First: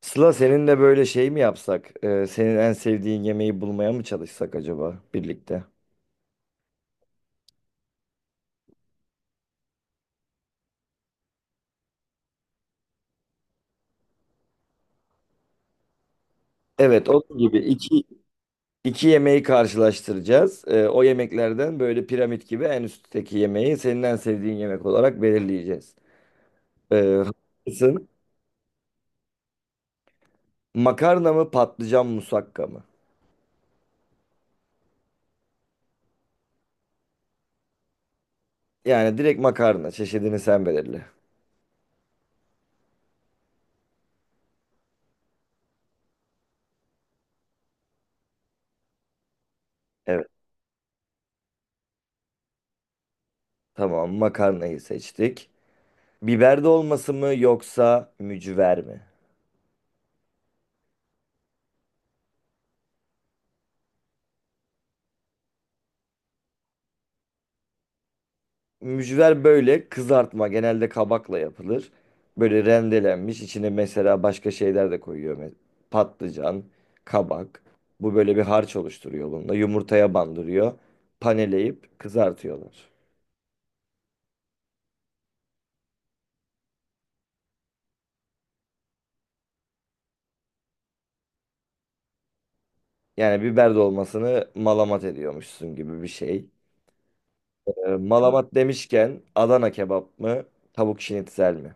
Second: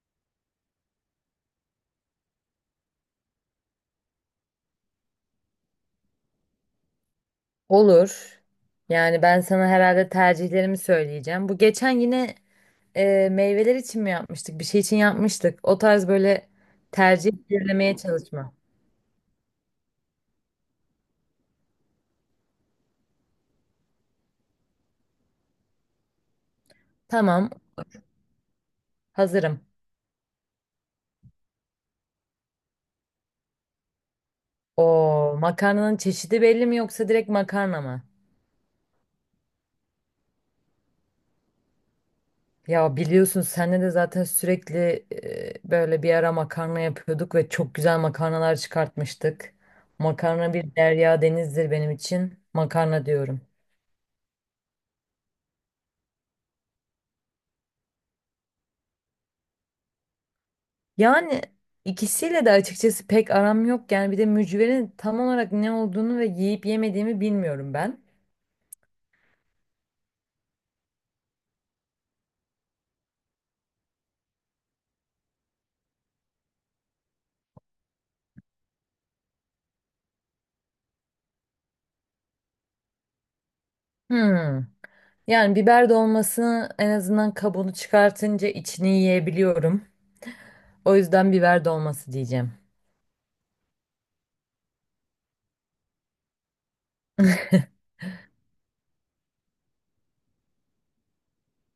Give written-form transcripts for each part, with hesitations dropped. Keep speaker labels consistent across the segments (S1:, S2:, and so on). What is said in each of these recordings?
S1: Sıla, seninle böyle şey mi yapsak? Senin en sevdiğin yemeği bulmaya mı çalışsak acaba birlikte?
S2: Olur. Yani ben sana herhalde tercihlerimi söyleyeceğim. Bu geçen yine meyveler için mi yapmıştık? Bir şey için yapmıştık. O tarz böyle
S1: Evet,
S2: tercih
S1: onun gibi
S2: belirlemeye çalışma.
S1: iki yemeği karşılaştıracağız. O yemeklerden böyle piramit gibi en üstteki yemeği senin en sevdiğin yemek olarak belirleyeceğiz. Ee,
S2: Tamam,
S1: Haklısın.
S2: hazırım.
S1: Makarna mı patlıcan musakka mı?
S2: O makarnanın çeşidi belli mi yoksa direkt makarna mı?
S1: Yani direkt makarna çeşidini sen belirle.
S2: Ya biliyorsun senle de zaten sürekli böyle bir ara makarna yapıyorduk ve çok güzel makarnalar çıkartmıştık.
S1: Evet,
S2: Makarna bir derya denizdir benim için. Makarna diyorum.
S1: tamam, makarnayı seçtik. Biber dolması mı yoksa mücver mi?
S2: Yani ikisiyle de açıkçası pek aram yok. Yani bir de mücverin tam olarak ne olduğunu ve yiyip yemediğimi bilmiyorum ben.
S1: Mücver böyle kızartma, genelde kabakla yapılır. Böyle rendelenmiş, içine mesela başka şeyler de koyuyor. Patlıcan, kabak. Bu böyle bir harç oluşturuyor bununla. Yumurtaya bandırıyor. Paneleyip kızartıyorlar.
S2: Hmm. Yani biber dolmasını en azından kabuğunu çıkartınca içini yiyebiliyorum. O yüzden biber dolması diyeceğim.
S1: Yani biber dolmasını malamat ediyormuşsun gibi bir şey. Malamat demişken, Adana kebap mı? Tavuk şinitzel mi?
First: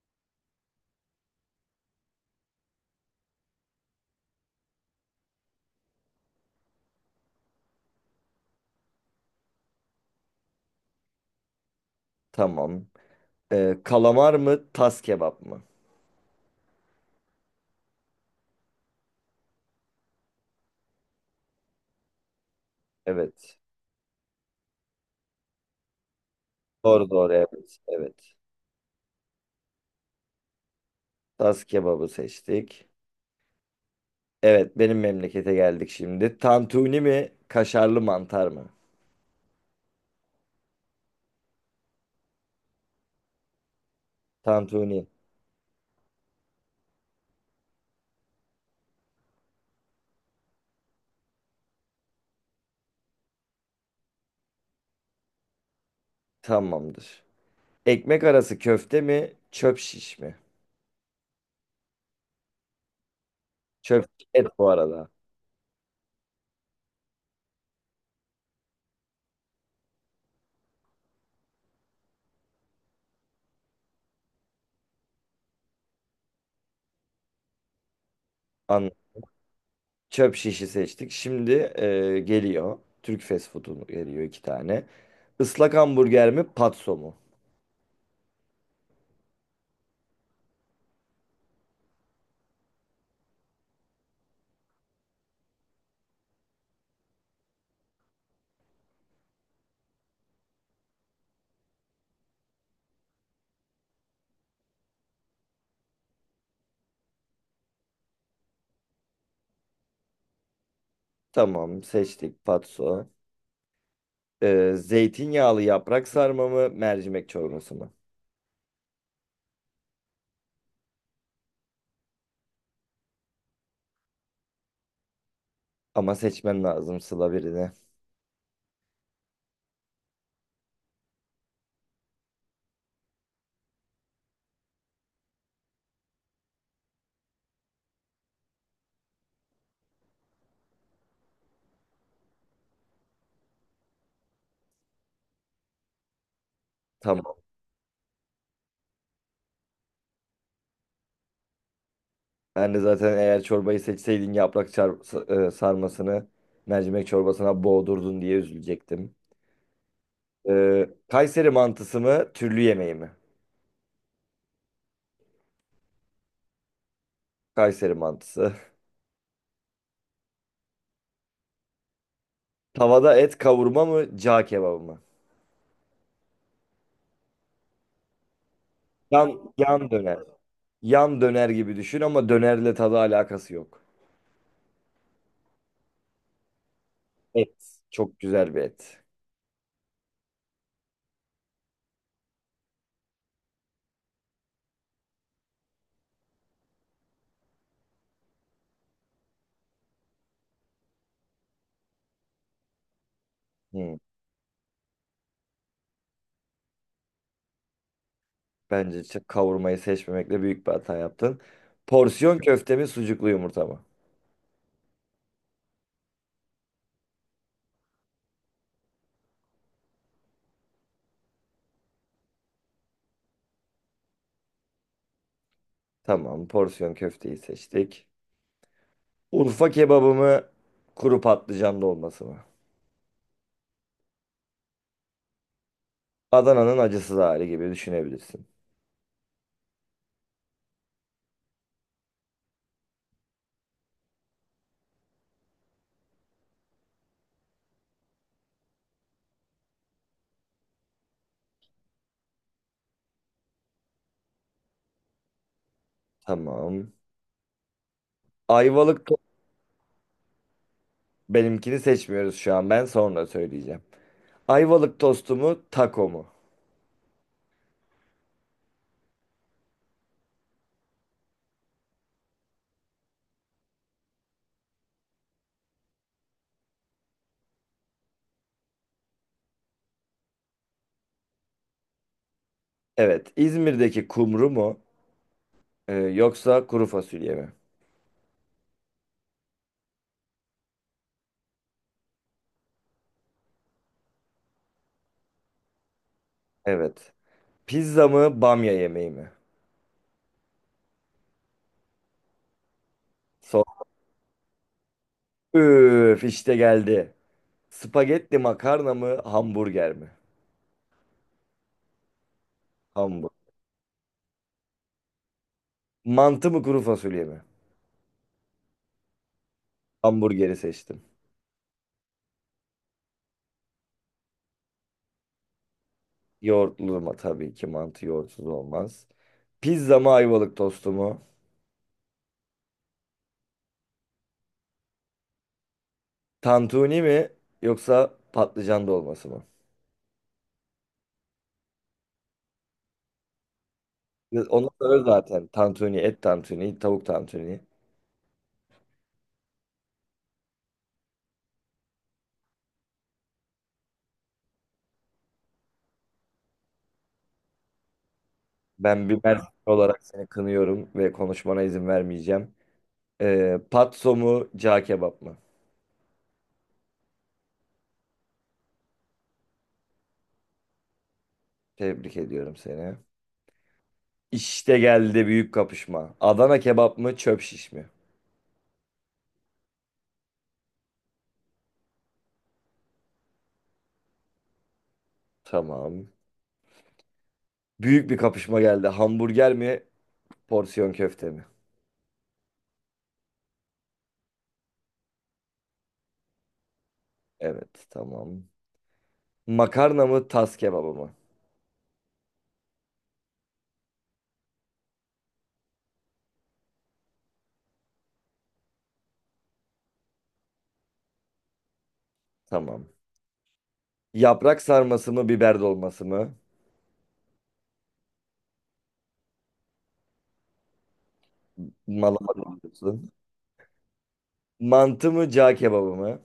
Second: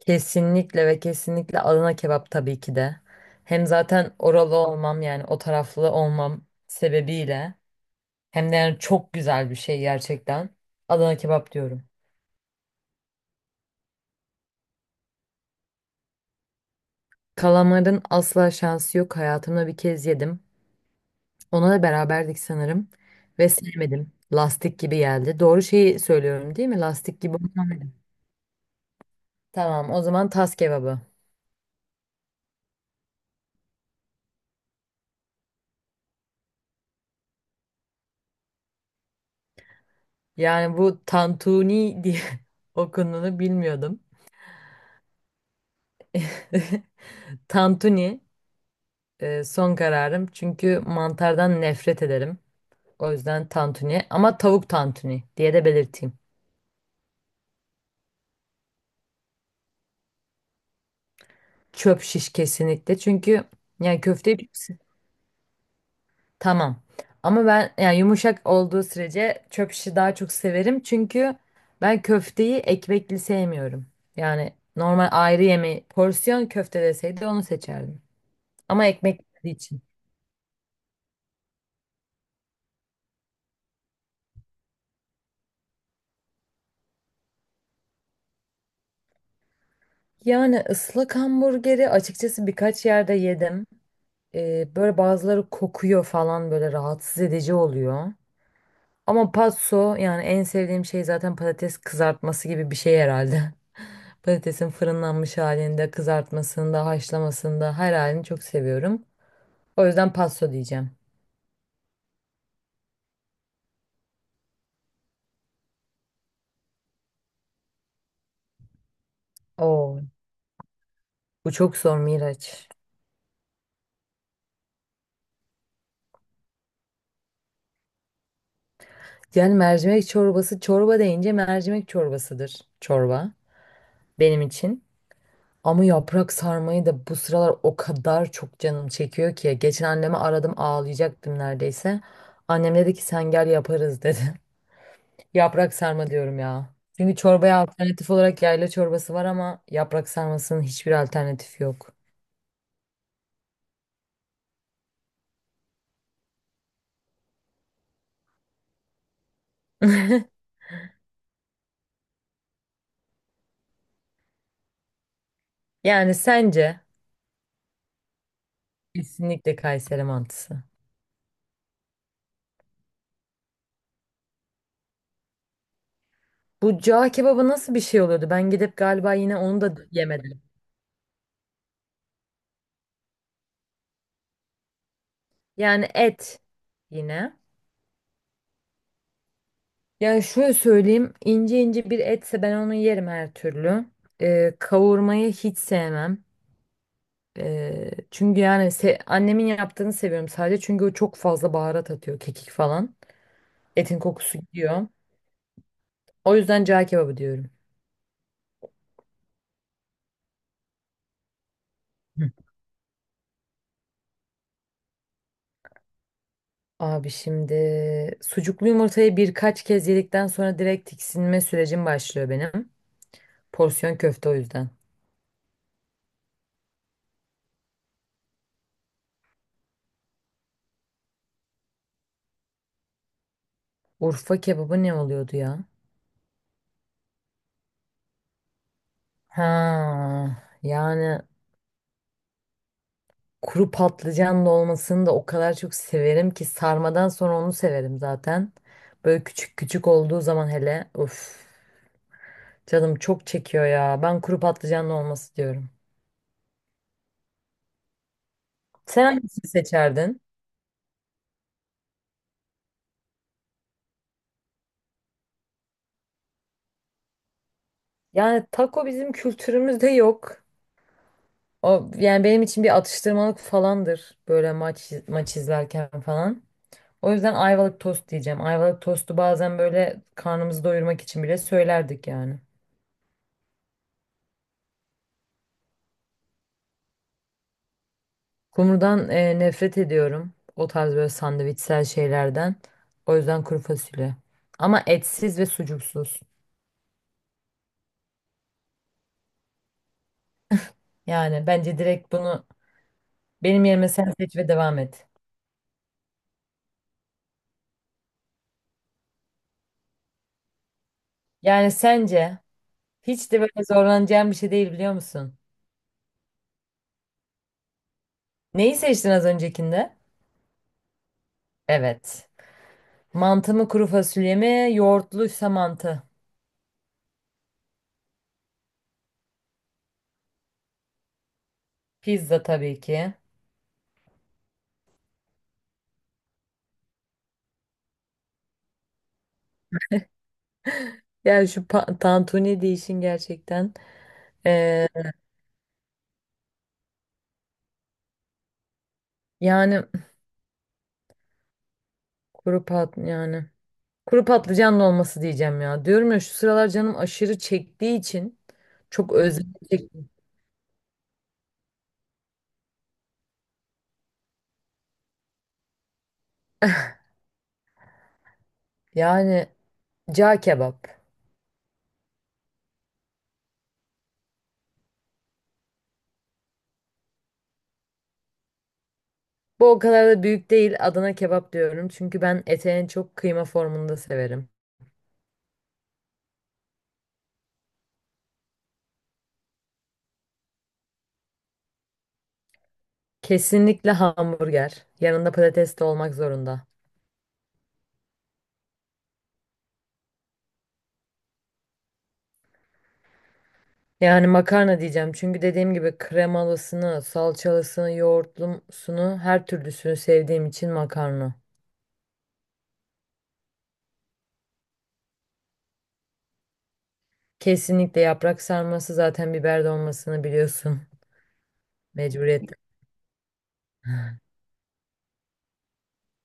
S2: Kesinlikle ve kesinlikle Adana kebap tabii ki de. Hem zaten oralı olmam yani o taraflı olmam sebebiyle. Hem de yani çok güzel bir şey gerçekten. Adana kebap diyorum.
S1: Tamam. Kalamar mı? Tas kebap mı?
S2: Kalamarın asla şansı yok. Hayatımda bir kez yedim. Ona da beraberdik sanırım. Ve
S1: Evet.
S2: sevmedim. Lastik gibi geldi. Doğru şeyi söylüyorum değil mi?
S1: Doğru
S2: Lastik
S1: doğru,
S2: gibi.
S1: evet. Evet.
S2: Tamam o zaman tas kebabı.
S1: Tas kebabı seçtik. Evet, benim memlekete geldik şimdi. Tantuni mi, kaşarlı mantar mı?
S2: Yani bu tantuni diye okunduğunu bilmiyordum.
S1: Tantuni.
S2: Tantuni son kararım. Çünkü mantardan nefret ederim. O yüzden tantuni. Ama tavuk tantuni diye de belirteyim.
S1: Tamamdır. Ekmek arası köfte mi, çöp şiş mi?
S2: Çöp şiş kesinlikle. Çünkü yani
S1: Çöp
S2: köfteyi
S1: et bu
S2: çok.
S1: arada.
S2: Tamam. Ama ben yani yumuşak olduğu sürece çöp işi daha çok severim. Çünkü ben köfteyi ekmekli sevmiyorum. Yani normal ayrı yemeği porsiyon köfte deseydi onu seçerdim. Ama
S1: An
S2: ekmekli olduğu için.
S1: Çöp şişi seçtik. Şimdi geliyor. Türk fast food'u geliyor iki tane. Islak hamburger mi, patso mu?
S2: Yani ıslak hamburgeri açıkçası birkaç yerde yedim. Böyle bazıları kokuyor falan böyle rahatsız edici oluyor. Ama patso yani en sevdiğim şey zaten patates kızartması gibi bir şey herhalde. Patatesin fırınlanmış halinde, kızartmasında, haşlamasında her halini çok seviyorum. O yüzden pasto diyeceğim.
S1: Tamam, seçtik patso. E, zeytinyağlı yaprak sarma mı, mercimek çorbası mı?
S2: Oo, bu çok zor Miraç.
S1: Ama seçmen lazım Sıla, birini.
S2: Yani mercimek çorbası, çorba deyince mercimek çorbasıdır çorba benim için. Ama yaprak sarmayı da bu sıralar o kadar çok canım çekiyor ki. Geçen anneme aradım ağlayacaktım neredeyse. Annem dedi ki sen gel yaparız dedi. Yaprak sarma diyorum ya. Çünkü
S1: Tamam.
S2: çorbaya alternatif olarak yayla çorbası var ama yaprak sarmasının hiçbir alternatifi yok.
S1: Ben de zaten eğer çorbayı seçseydin yaprak çar- sa- e, sarmasını mercimek çorbasına boğdurdun diye üzülecektim. Kayseri mantısı mı, türlü yemeği mi?
S2: Yani sence
S1: Kayseri mantısı.
S2: kesinlikle Kayseri mantısı.
S1: Tavada et kavurma mı, cağ kebabı mı?
S2: Bu cağ kebabı nasıl bir şey oluyordu? Ben gidip galiba yine onu da
S1: Yan döner.
S2: yemedim.
S1: Yan döner gibi düşün ama dönerle tadı alakası yok.
S2: Yani et yine.
S1: Et. Çok güzel bir et.
S2: Yani şöyle söyleyeyim ince ince bir etse ben onu yerim her türlü. Kavurmayı hiç sevmem. Çünkü yani annemin yaptığını seviyorum sadece çünkü o çok fazla baharat atıyor kekik falan.
S1: Hmm.
S2: Etin kokusu gidiyor. O yüzden cağ kebabı diyorum.
S1: Bence kavurmayı seçmemekle büyük bir hata yaptın. Porsiyon köfte mi, sucuklu yumurta mı?
S2: Abi şimdi sucuklu yumurtayı birkaç kez yedikten sonra direkt tiksinme sürecim başlıyor benim. Porsiyon köfte o yüzden.
S1: Tamam, porsiyon köfteyi seçtik. Urfa kebabı mı, kuru patlıcanlı dolması mı?
S2: Urfa kebabı ne oluyordu ya?
S1: Adana'nın acısız hali gibi düşünebilirsin.
S2: Ha, yani kuru patlıcanlı olmasını da o kadar çok severim ki sarmadan sonra onu severim zaten. Böyle küçük küçük olduğu zaman hele uf canım çok çekiyor ya. Ben kuru patlıcanlı olması diyorum.
S1: Tamam.
S2: Sen
S1: Ayvalık to-
S2: hangisini seçerdin?
S1: Benimkini seçmiyoruz şu an. Ben sonra söyleyeceğim. Ayvalık tostu mu, taco mu?
S2: Yani taco bizim kültürümüzde yok. O yani benim için bir atıştırmalık falandır böyle maç maç izlerken falan. O yüzden Ayvalık tost diyeceğim. Ayvalık tostu bazen böyle karnımızı doyurmak için bile söylerdik yani.
S1: Evet. İzmir'deki kumru mu, yoksa kuru fasulye mi?
S2: Kumrudan nefret ediyorum. O tarz böyle sandviçsel şeylerden. O yüzden kuru fasulye. Ama etsiz ve sucuksuz.
S1: Evet. Pizza mı, bamya yemeği mi?
S2: Yani bence direkt bunu
S1: Son.
S2: benim yerime sen seç ve devam et.
S1: Üf, işte geldi. Spagetti makarna mı, hamburger mi?
S2: Yani sence hiç de
S1: Hamburger.
S2: böyle zorlanacağım bir şey değil biliyor musun?
S1: Mantı mı, kuru fasulye mi?
S2: Neyi seçtin az öncekinde?
S1: Hamburgeri seçtim.
S2: Evet. Mantı mı kuru fasulye mi? Yoğurtluysa mantı.
S1: Yoğurtlu mu? Tabii ki mantı yoğurtsuz olmaz. Pizza mı, ayvalık tostu mu?
S2: Pizza tabii ki.
S1: Tantuni mi yoksa patlıcan dolması mı?
S2: Yani şu tantuni deyişin gerçekten.
S1: Onu
S2: Ee,
S1: söyle zaten. Tantuni, et tantuni, tavuk tantuni.
S2: yani kuru pat yani. Kuru patlıcanlı olması diyeceğim ya. Diyorum ya şu sıralar canım aşırı çektiği için
S1: Ben
S2: çok
S1: bir Mersin
S2: özlem
S1: olarak
S2: çektim.
S1: seni kınıyorum ve konuşmana izin vermeyeceğim. Patso mu, cağ kebap mı?
S2: Yani cağ kebap.
S1: Tebrik ediyorum seni. İşte geldi büyük kapışma. Adana kebap mı, çöp şiş mi?
S2: Bu o kadar da büyük değil. Adana kebap diyorum. Çünkü ben ete en çok kıyma formunda severim.
S1: Tamam. Büyük bir kapışma geldi. Hamburger mi, porsiyon köfte mi?
S2: Kesinlikle hamburger. Yanında patates de olmak zorunda.
S1: Evet, tamam. Makarna mı, tas kebabı mı?
S2: Yani makarna diyeceğim. Çünkü dediğim gibi kremalısını, salçalısını, yoğurtlusunu, her türlüsünü sevdiğim için makarna.
S1: Tamam. Yaprak sarması mı, biber dolması mı?
S2: Kesinlikle yaprak sarması zaten biber dolmasını biliyorsun. Mecburiyet.
S1: Malama diyorsun. Mantı mı, cağ kebabı mı?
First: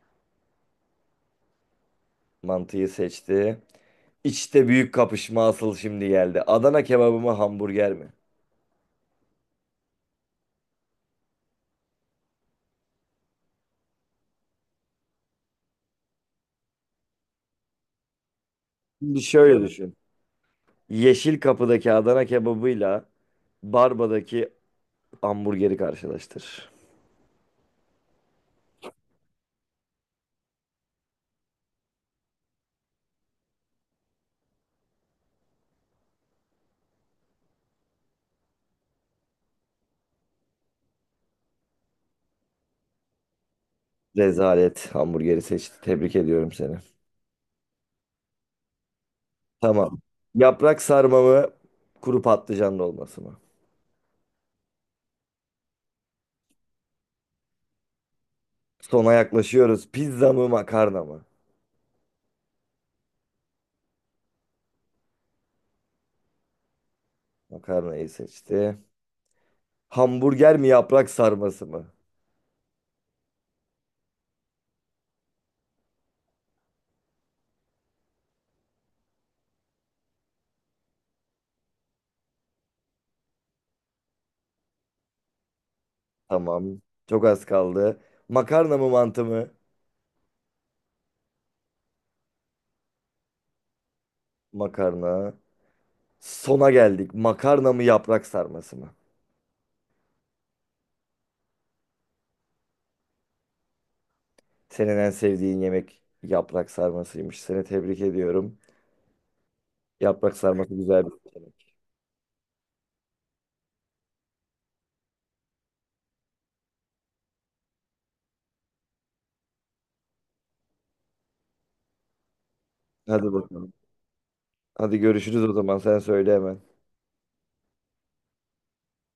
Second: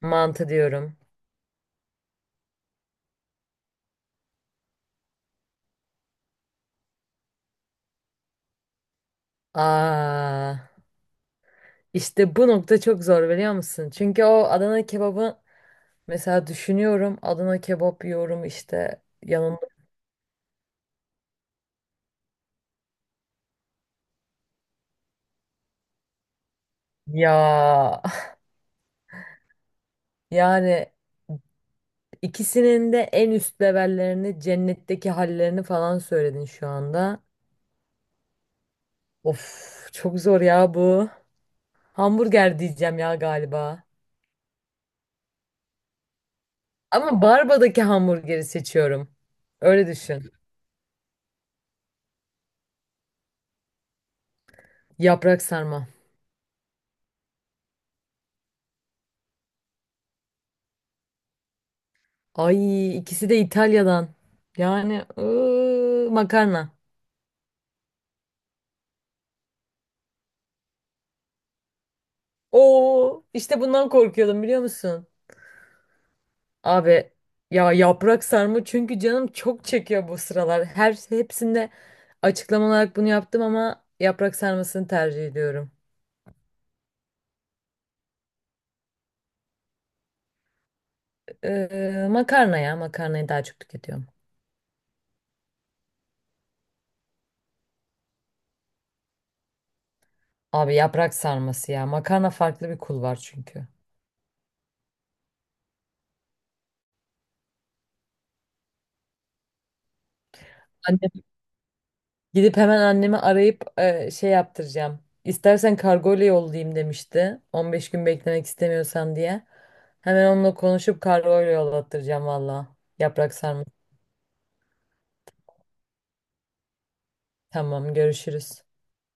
S2: Mantı diyorum.
S1: Mantıyı seçti. İçte büyük kapışma asıl şimdi geldi. Adana kebabı mı, hamburger mi?
S2: Aa, işte bu nokta çok zor biliyor musun? Çünkü o Adana kebabı mesela düşünüyorum. Adana kebap yiyorum işte
S1: Şimdi şöyle
S2: yanında.
S1: düşün. Yeşil Kapı'daki Adana kebabıyla Barba'daki hamburgeri karşılaştır.
S2: Ya yani ikisinin de en üst levellerini, cennetteki hallerini falan söyledin şu anda. Of çok zor ya bu. Hamburger diyeceğim ya galiba.
S1: Rezalet hamburgeri seçti. Tebrik ediyorum seni.
S2: Ama Barba'daki hamburgeri seçiyorum. Öyle
S1: Tamam.
S2: düşün.
S1: Yaprak sarma mı, kuru patlıcan dolması mı?
S2: Yaprak sarma.
S1: Sona yaklaşıyoruz. Pizza mı makarna mı?
S2: Ay ikisi de İtalya'dan. Yani makarna.
S1: Makarnayı seçti. Hamburger mi, yaprak sarması mı?
S2: Oo işte bundan korkuyordum biliyor musun? Abi ya yaprak sarma çünkü canım çok çekiyor bu sıralar. Her hepsinde açıklama olarak bunu yaptım ama yaprak sarmasını tercih ediyorum.
S1: Tamam. Çok az kaldı. Makarna mı mantı mı?
S2: Makarna ya makarnayı daha çok tüketiyorum.
S1: Makarna. Sona geldik. Makarna mı yaprak sarması mı?
S2: Abi yaprak sarması ya. Makarna farklı bir kul var çünkü.
S1: Senin en sevdiğin yemek yaprak sarmasıymış. Seni tebrik ediyorum. Yaprak sarması güzel
S2: Annem,
S1: bir yemek.
S2: gidip hemen annemi arayıp şey yaptıracağım. İstersen kargoyla yollayayım demişti. 15 gün beklemek istemiyorsan diye. Hemen onunla konuşup kargoyla yollattıracağım valla.
S1: Hadi
S2: Yaprak sarması.
S1: bakalım. Hadi görüşürüz o zaman. Sen söyle hemen.
S2: Tamam görüşürüz.